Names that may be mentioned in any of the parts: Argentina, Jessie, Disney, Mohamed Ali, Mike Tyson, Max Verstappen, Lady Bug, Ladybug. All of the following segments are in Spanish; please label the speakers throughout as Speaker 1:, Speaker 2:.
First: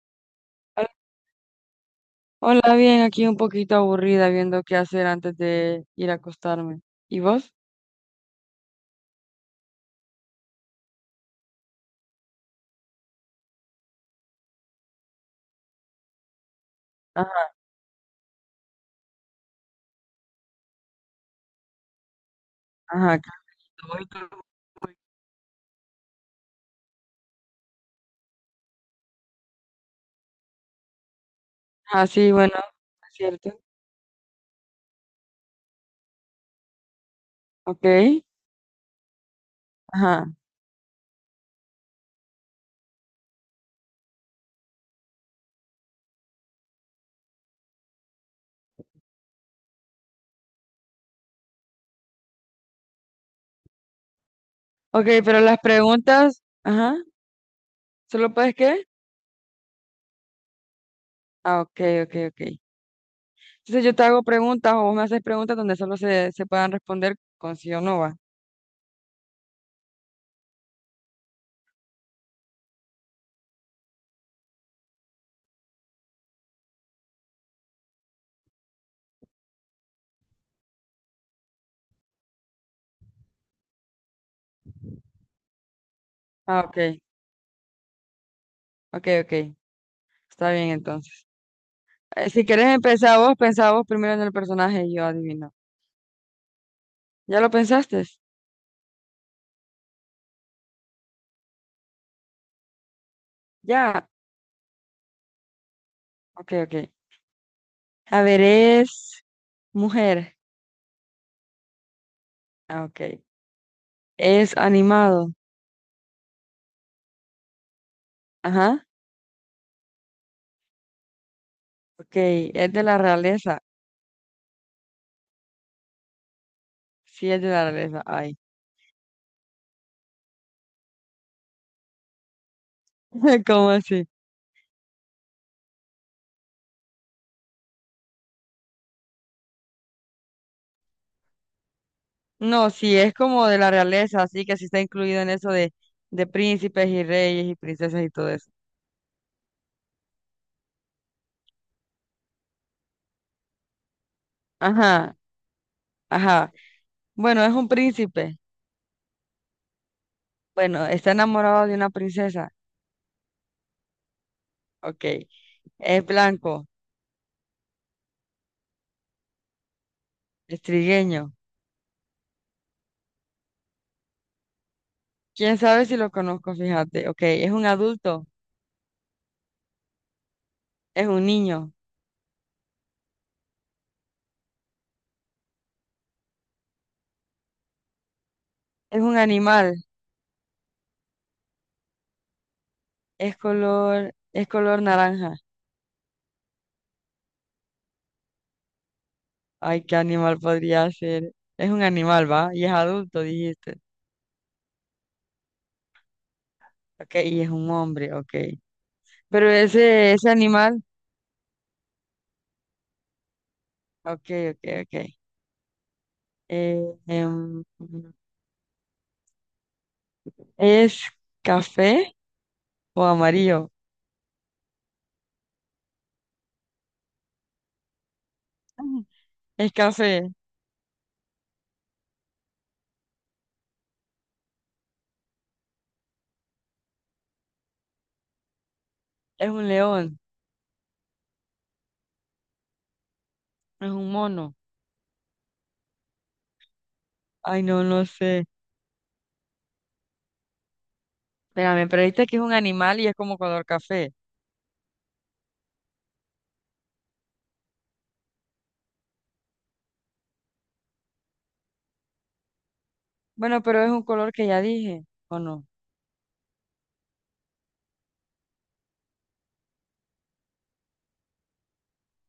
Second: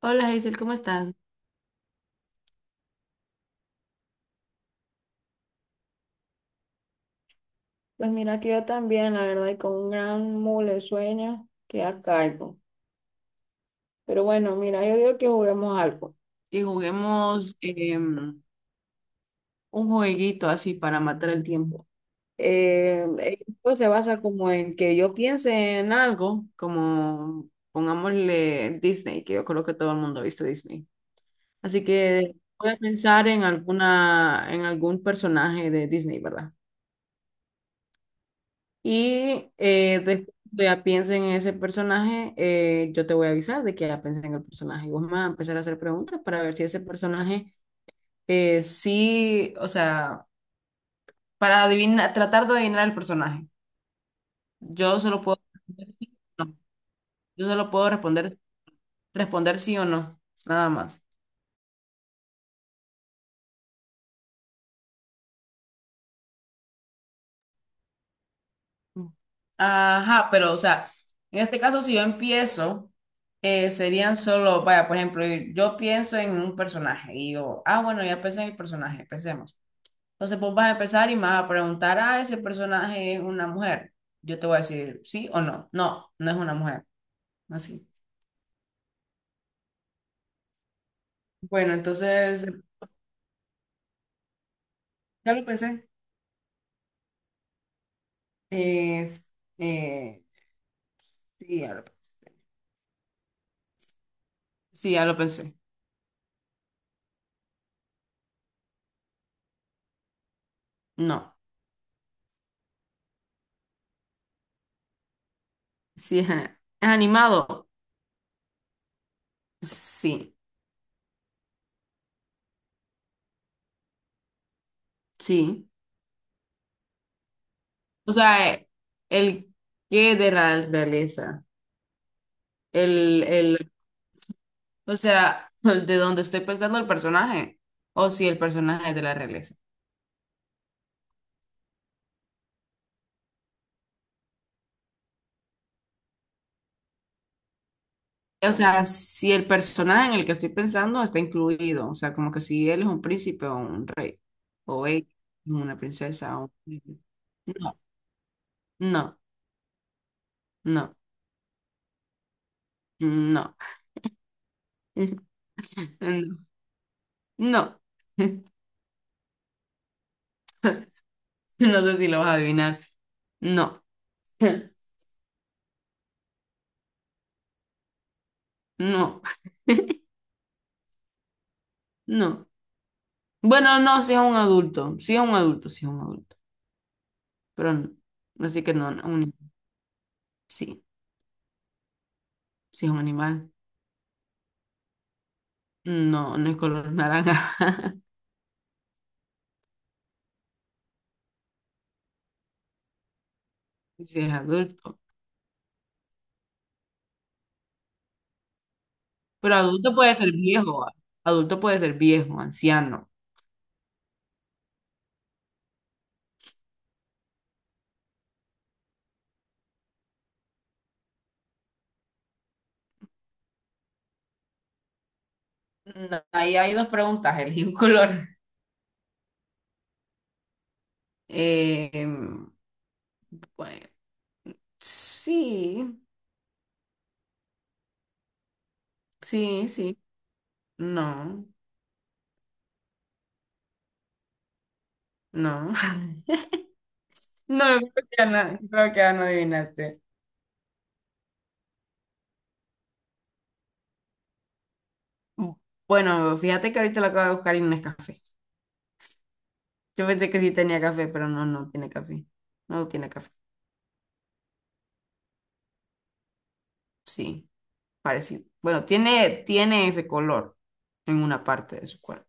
Speaker 1: Hola Hazel, ¿cómo
Speaker 2: Al-
Speaker 1: estás?
Speaker 2: Hola, bien, aquí un poquito aburrida viendo qué hacer antes de ir a acostarme. ¿Y vos?
Speaker 1: Pues mira que yo también, la verdad, y con un gran mole sueño que a cargo. Pero bueno, mira, yo digo que juguemos algo. Que
Speaker 2: Ajá,
Speaker 1: juguemos un jueguito así para matar el tiempo.
Speaker 2: ajá, claro,
Speaker 1: Esto se
Speaker 2: voy
Speaker 1: basa
Speaker 2: con-
Speaker 1: como en que yo piense en algo, como pongámosle Disney, que yo creo que todo el mundo ha visto Disney. Así
Speaker 2: Ah, sí,
Speaker 1: que
Speaker 2: bueno,
Speaker 1: voy a
Speaker 2: es
Speaker 1: pensar en
Speaker 2: cierto.
Speaker 1: alguna, en algún personaje de Disney, ¿verdad?
Speaker 2: Ok,
Speaker 1: Y
Speaker 2: ajá.
Speaker 1: después que ya piense en ese personaje, yo te voy a avisar de que ya pensé en el personaje. Y vos me vas a empezar a hacer preguntas para ver si ese personaje sí, o sea, para adivinar, tratar de adivinar el personaje. Yo
Speaker 2: Ok,
Speaker 1: solo
Speaker 2: pero
Speaker 1: puedo,
Speaker 2: las preguntas, ajá,
Speaker 1: yo solo puedo
Speaker 2: ¿solo
Speaker 1: responder,
Speaker 2: puedes qué?
Speaker 1: responder sí o no, nada más.
Speaker 2: Ah, ok, ok, ok. Entonces yo te hago preguntas o vos me haces preguntas donde solo se puedan responder con sí o no va.
Speaker 1: Ajá, pero o sea, en este caso si yo empiezo, serían solo, vaya, por ejemplo, yo pienso en un personaje y yo, ah, bueno, ya pensé en el personaje, empecemos. Entonces vos vas a empezar y me vas a preguntar, ah, ese personaje es una mujer. Yo te voy a decir sí o no. No, no es una
Speaker 2: Ah,
Speaker 1: mujer.
Speaker 2: ok,
Speaker 1: Así.
Speaker 2: ok, ok. Está bien entonces.
Speaker 1: Bueno,
Speaker 2: Si
Speaker 1: entonces,
Speaker 2: querés empezar vos, pensá vos primero en el personaje y yo
Speaker 1: ya lo
Speaker 2: adivino.
Speaker 1: pensé.
Speaker 2: ¿Ya lo pensaste?
Speaker 1: Es, eh, sí, ya lo,
Speaker 2: Ya.
Speaker 1: sí, ya lo pensé.
Speaker 2: Ok, ok. A ver, es mujer.
Speaker 1: No.
Speaker 2: Ah, ok. Es animado.
Speaker 1: Sí, es animado.
Speaker 2: Ajá.
Speaker 1: Sí,
Speaker 2: Ok. Es de la realeza.
Speaker 1: sí.
Speaker 2: Sí, es de la realeza.
Speaker 1: O
Speaker 2: Ay.
Speaker 1: sea, el qué de la realeza. El, el,
Speaker 2: ¿Cómo así?
Speaker 1: o sea, de donde estoy pensando el personaje. O si el personaje es de la realeza.
Speaker 2: No, sí, es como de la realeza, así que sí está incluido en eso de príncipes y reyes y princesas y todo eso.
Speaker 1: O sea, si el personaje en el que estoy pensando está incluido, o sea, como que si él es un príncipe o un rey, o ella
Speaker 2: Ajá.
Speaker 1: es una princesa o
Speaker 2: Ajá.
Speaker 1: un...
Speaker 2: Bueno, es un príncipe.
Speaker 1: No, no,
Speaker 2: Bueno,
Speaker 1: no,
Speaker 2: está enamorado de una princesa.
Speaker 1: no,
Speaker 2: Ok. Es blanco.
Speaker 1: no,
Speaker 2: Es trigueño.
Speaker 1: no sé si lo vas a adivinar, no,
Speaker 2: ¿Quién sabe si lo conozco? Fíjate. Ok. Es un adulto.
Speaker 1: no,
Speaker 2: Es un niño.
Speaker 1: no. Bueno, no, si es un adulto, si es un adulto, si es un adulto, pero no, así que no,
Speaker 2: Es
Speaker 1: no,
Speaker 2: un
Speaker 1: un-
Speaker 2: animal.
Speaker 1: sí, si es un
Speaker 2: Es
Speaker 1: animal,
Speaker 2: color, es color naranja.
Speaker 1: no, no es color naranja,
Speaker 2: Ay, ¿qué animal podría ser? Es un animal, ¿va? Y es adulto, dijiste.
Speaker 1: si es adulto.
Speaker 2: Ok, y es un hombre, ok. Pero
Speaker 1: Pero adulto
Speaker 2: ese,
Speaker 1: puede
Speaker 2: ese
Speaker 1: ser
Speaker 2: animal,
Speaker 1: viejo, ah. Adulto puede ser viejo, anciano.
Speaker 2: ok, ok, ok. Eh, em, ¿Es café o amarillo?
Speaker 1: No, ahí hay dos preguntas, elegí un color.
Speaker 2: Ujú. Es café,
Speaker 1: Eh, pues, sí,
Speaker 2: es un
Speaker 1: sí, sí.
Speaker 2: león,
Speaker 1: No,
Speaker 2: es un mono.
Speaker 1: no.
Speaker 2: Ay,
Speaker 1: No,
Speaker 2: no, no
Speaker 1: creo que,
Speaker 2: sé.
Speaker 1: no, creo que ya no adivinaste.
Speaker 2: Espérame, pero viste que es un animal y es como color café.
Speaker 1: Bueno, fíjate que ahorita lo acabo de buscar y no es café. Yo pensé que sí tenía café, pero no, no tiene café. No tiene café.
Speaker 2: Bueno, pero es un color que ya dije, ¿o no?
Speaker 1: Sí, parecido. Bueno, tiene ese color en una parte de su cuerpo.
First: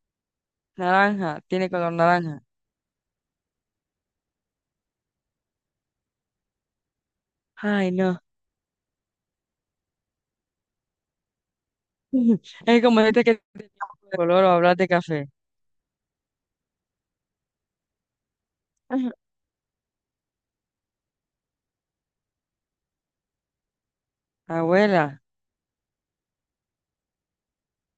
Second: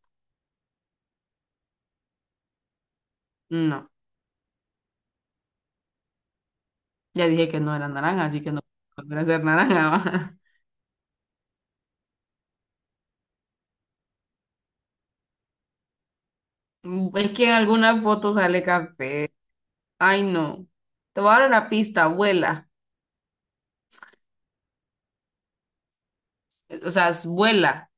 Speaker 2: Naranja, tiene color naranja.
Speaker 1: No. Ya dije que no era
Speaker 2: Ay, no.
Speaker 1: naranja, así que no puede volver a ser naranja. Va.
Speaker 2: Es como este que tenía un de color o hablar de café.
Speaker 1: Es que en algunas fotos sale
Speaker 2: Ajá.
Speaker 1: café. Ay, no. Te voy a dar una pista, vuela.
Speaker 2: Abuela,
Speaker 1: O sea, es- vuela.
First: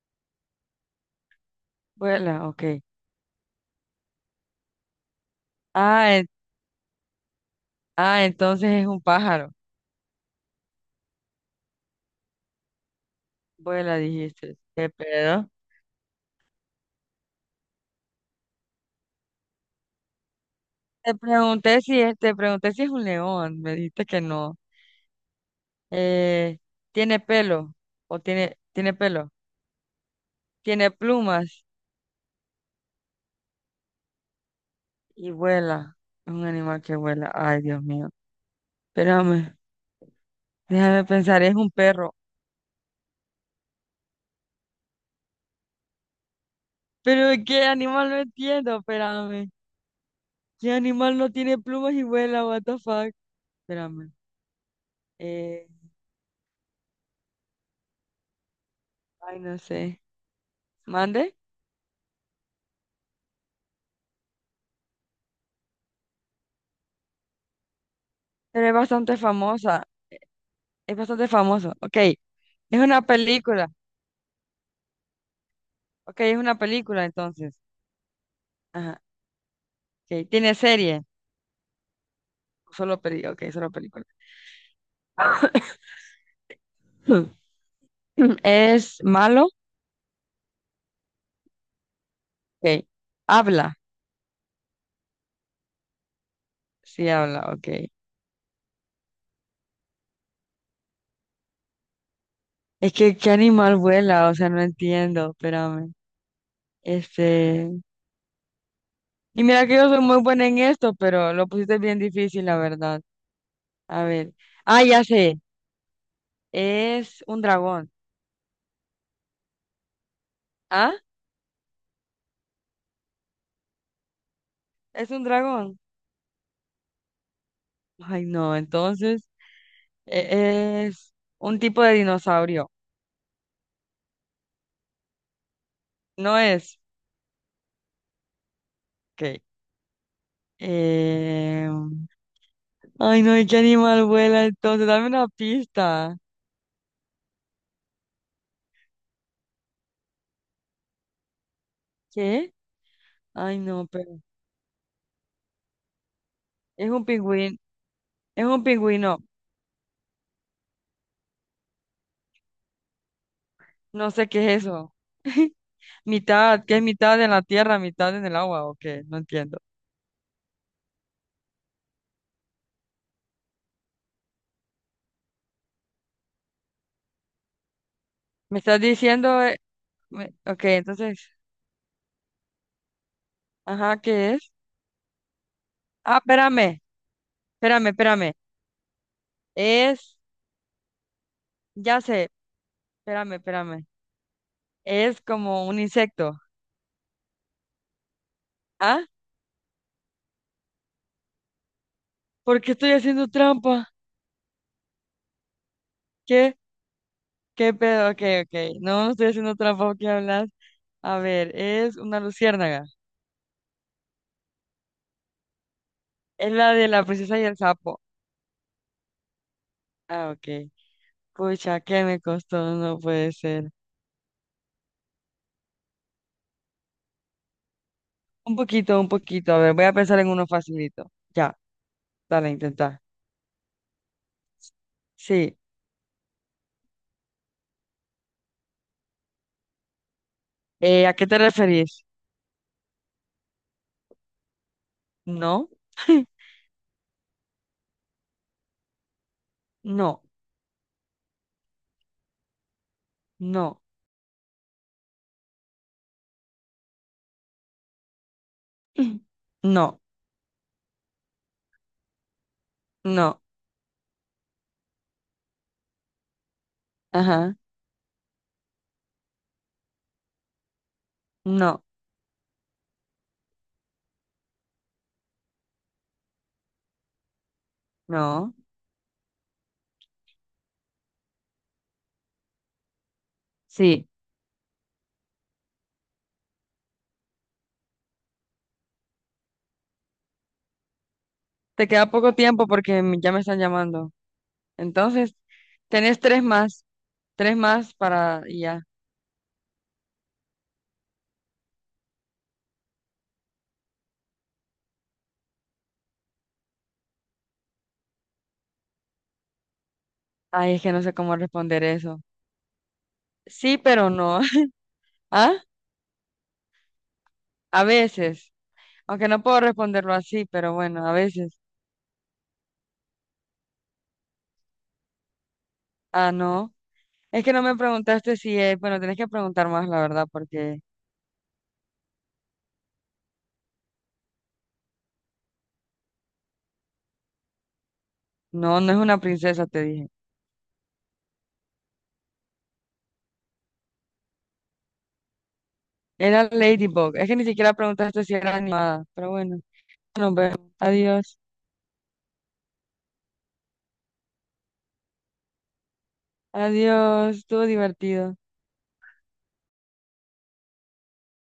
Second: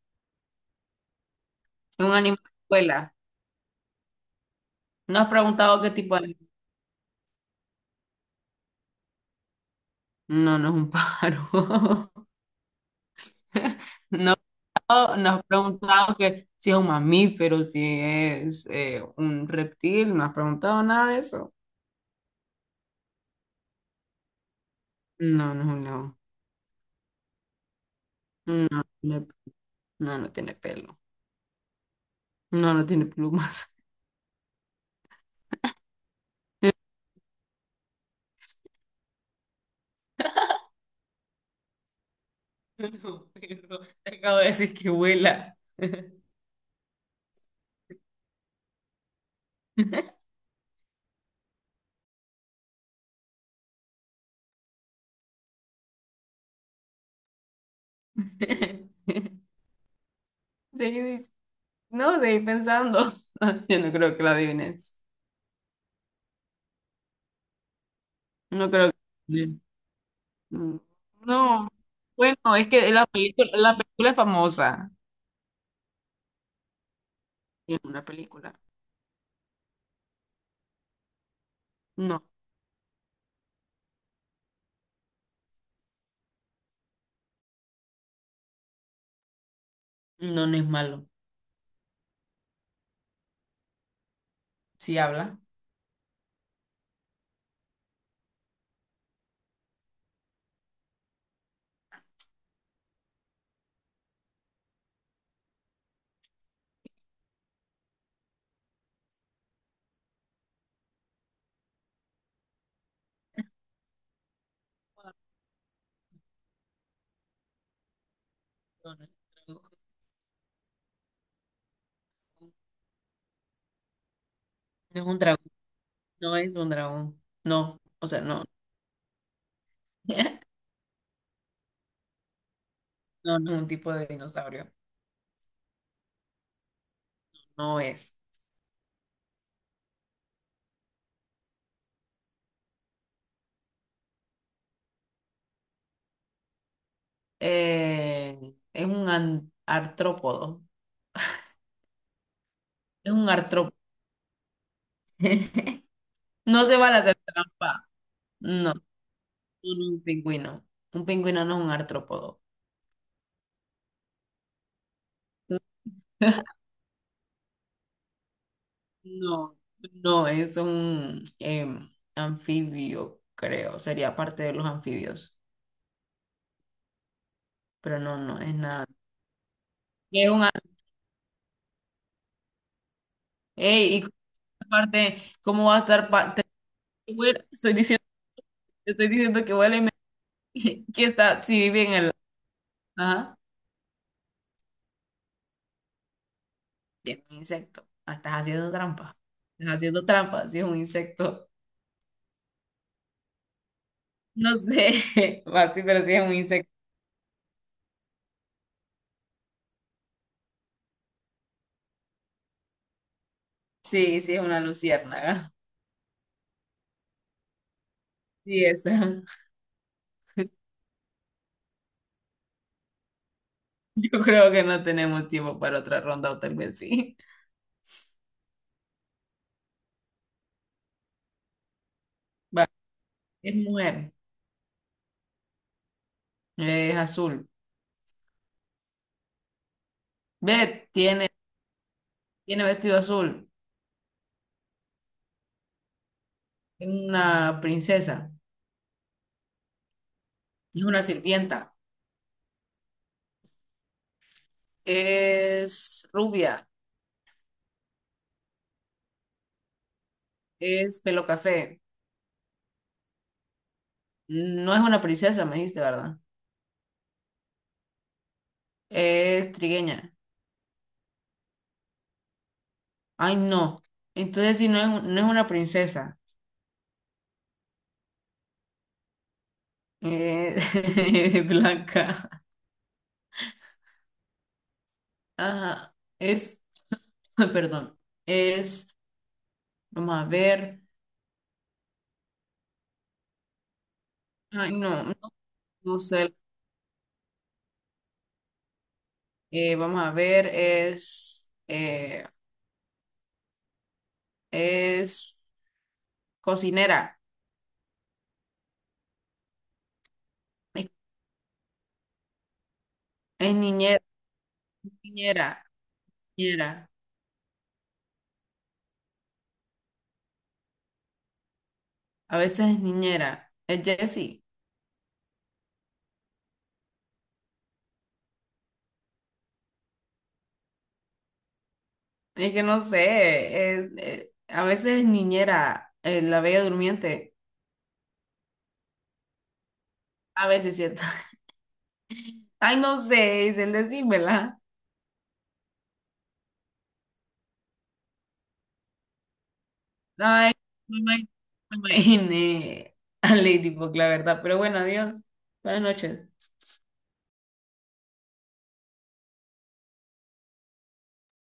Speaker 1: Es un animal
Speaker 2: abuela,
Speaker 1: que
Speaker 2: ok.
Speaker 1: vuela. ¿No has preguntado qué
Speaker 2: Ah,
Speaker 1: tipo de
Speaker 2: en-
Speaker 1: animal?
Speaker 2: ah, entonces es un pájaro.
Speaker 1: No, no es un pájaro.
Speaker 2: Abuela, dijiste. ¿Qué
Speaker 1: No, no has
Speaker 2: pedo?
Speaker 1: preguntado que si es un mamífero, si es un reptil. No has preguntado nada
Speaker 2: Te
Speaker 1: de eso.
Speaker 2: pregunté si es, te pregunté si es un león. Me dijiste que no.
Speaker 1: No, no es un león.
Speaker 2: Eh, ¿Tiene pelo? ¿O
Speaker 1: No,
Speaker 2: tiene,
Speaker 1: no,
Speaker 2: tiene
Speaker 1: tiene-
Speaker 2: pelo?
Speaker 1: no, no tiene
Speaker 2: ¿Tiene
Speaker 1: pelo.
Speaker 2: plumas?
Speaker 1: No, no tiene plumas.
Speaker 2: Y vuela. Es un animal que vuela. Ay, Dios mío. Espérame, déjame pensar, es un perro.
Speaker 1: No, Pedro, te acabo de decir que vuela.
Speaker 2: Pero ¿de qué animal no entiendo? Espérame. ¿Qué animal no tiene plumas y vuela? What the fuck? Espérame. Eh, ay, no sé.
Speaker 1: Seguí dic-
Speaker 2: ¿Mande?
Speaker 1: no, seguí pensando. Yo no creo que la adivines.
Speaker 2: Pero
Speaker 1: No
Speaker 2: es
Speaker 1: creo
Speaker 2: bastante
Speaker 1: que...
Speaker 2: famosa.
Speaker 1: Mm,
Speaker 2: Es bastante
Speaker 1: no.
Speaker 2: famoso. Ok. Es
Speaker 1: Bueno, es que
Speaker 2: una película.
Speaker 1: la película es famosa.
Speaker 2: Ok, es una película entonces.
Speaker 1: Es una película.
Speaker 2: Ajá. Ok. ¿Tiene serie?
Speaker 1: No,
Speaker 2: Solo peli. Ok, solo película. ¿Es malo?
Speaker 1: no, no es malo.
Speaker 2: Ok. ¿Habla?
Speaker 1: Si habla.
Speaker 2: Sí, habla. Ok. Es que, ¿qué animal vuela? O sea, no entiendo. Espérame. Este. Y mira que yo soy muy buena en esto, pero lo pusiste bien difícil, la verdad. A ver. Ah, ya sé. Es un dragón.
Speaker 1: No, no
Speaker 2: ¿Ah?
Speaker 1: es
Speaker 2: ¿Es
Speaker 1: un
Speaker 2: un
Speaker 1: dragón.
Speaker 2: dragón?
Speaker 1: No es un dragón. No es un dragón. No, o sea,
Speaker 2: Ay,
Speaker 1: no.
Speaker 2: no. Entonces, es un tipo de dinosaurio.
Speaker 1: No, no es un tipo de dinosaurio.
Speaker 2: No es.
Speaker 1: No es.
Speaker 2: Ok. Eh... Ay, no. ¿Y qué animal vuela entonces? Dame una pista.
Speaker 1: Es un artrópodo.
Speaker 2: ¿Qué?
Speaker 1: Es un
Speaker 2: Ay,
Speaker 1: artrópodo.
Speaker 2: no, pero.
Speaker 1: No se
Speaker 2: Es
Speaker 1: van a
Speaker 2: un
Speaker 1: hacer
Speaker 2: pingüino.
Speaker 1: trampa.
Speaker 2: Es un
Speaker 1: No,
Speaker 2: pingüino.
Speaker 1: un pingüino. Un pingüino no es un artrópodo.
Speaker 2: No sé qué es eso. Mitad, que es mitad en la tierra, mitad en el agua, ¿o qué? No
Speaker 1: No,
Speaker 2: entiendo.
Speaker 1: no, es un anfibio, creo. Sería parte de los anfibios. Pero no, no es
Speaker 2: Me estás
Speaker 1: nada.
Speaker 2: diciendo,
Speaker 1: Es un an-
Speaker 2: ok, entonces,
Speaker 1: Ey,
Speaker 2: ajá,
Speaker 1: y
Speaker 2: ¿qué es?
Speaker 1: aparte, ¿cómo va a estar
Speaker 2: Ah,
Speaker 1: parte?
Speaker 2: espérame,
Speaker 1: Estoy
Speaker 2: espérame,
Speaker 1: diciendo,
Speaker 2: espérame.
Speaker 1: estoy diciendo que huele me-
Speaker 2: Es,
Speaker 1: que está, si vive en
Speaker 2: ya
Speaker 1: el.
Speaker 2: sé, espérame,
Speaker 1: Ajá.
Speaker 2: espérame. Es como un insecto.
Speaker 1: Y es un insecto. Ah, estás haciendo
Speaker 2: ¿Ah?
Speaker 1: trampa. Estás haciendo trampa, si es un insecto.
Speaker 2: ¿Por qué estoy haciendo trampa?
Speaker 1: No sé, va, sí, pero sí es un
Speaker 2: ¿Qué?
Speaker 1: insecto.
Speaker 2: ¿Qué pedo? Ok, ok. No, no estoy haciendo trampa, ¿qué hablas? A ver, es una luciérnaga.
Speaker 1: Sí, sí es una luciérnaga.
Speaker 2: Es la de la princesa y el sapo.
Speaker 1: Sí, esa.
Speaker 2: Ah, ok. Pucha, ¿qué me costó? No puede ser.
Speaker 1: Yo creo que no tenemos tiempo para otra ronda o tal vez sí.
Speaker 2: Un poquito, un poquito. A ver, voy a pensar en uno facilito. Ya, dale,
Speaker 1: Va,
Speaker 2: intenta.
Speaker 1: es mujer,
Speaker 2: Sí.
Speaker 1: es azul. Ve,
Speaker 2: ¿A qué te referís?
Speaker 1: tiene vestido azul.
Speaker 2: No,
Speaker 1: Es una princesa,
Speaker 2: no,
Speaker 1: es una sirvienta.
Speaker 2: no,
Speaker 1: Es rubia,
Speaker 2: no,
Speaker 1: es pelo café.
Speaker 2: no,
Speaker 1: No es una princesa, me dijiste, ¿verdad?
Speaker 2: ajá,
Speaker 1: Es trigueña.
Speaker 2: no,
Speaker 1: Ay, no. Entonces, si no es, un- no es una princesa,
Speaker 2: no.
Speaker 1: eh, es blanca.
Speaker 2: Sí,
Speaker 1: Ajá. Es, perdón, es, vamos a ver.
Speaker 2: te queda poco tiempo porque ya me están llamando.
Speaker 1: Ay, no, no,
Speaker 2: Entonces,
Speaker 1: no
Speaker 2: tenés
Speaker 1: sé.
Speaker 2: tres más para y ya.
Speaker 1: Vamos a ver, es cocinera,
Speaker 2: Ay, es
Speaker 1: es,
Speaker 2: que no sé cómo responder eso.
Speaker 1: es
Speaker 2: Sí,
Speaker 1: niñera,
Speaker 2: pero no.
Speaker 1: niñera,
Speaker 2: ¿Ah?
Speaker 1: niñera.
Speaker 2: A veces. Aunque no puedo responderlo así, pero bueno, a veces.
Speaker 1: A veces es niñera. Es Jessie.
Speaker 2: Ah, no. Es que no me preguntaste si es, bueno, tenés que preguntar más, la verdad, porque
Speaker 1: Es que no sé, es, a veces es niñera, la bella durmiente.
Speaker 2: no, no es una princesa, te dije.
Speaker 1: A veces, ¿cierto? Ay, no sé, Isel, decímela.
Speaker 2: Era Ladybug. Es que ni siquiera preguntaste si era animada. Pero bueno, nos
Speaker 1: Ay,
Speaker 2: vemos.
Speaker 1: no me
Speaker 2: Adiós.
Speaker 1: no me imaginé a Lady Bug, la verdad. Pero bueno, adiós. Buenas noches.
Speaker 2: Adiós. Estuvo divertido.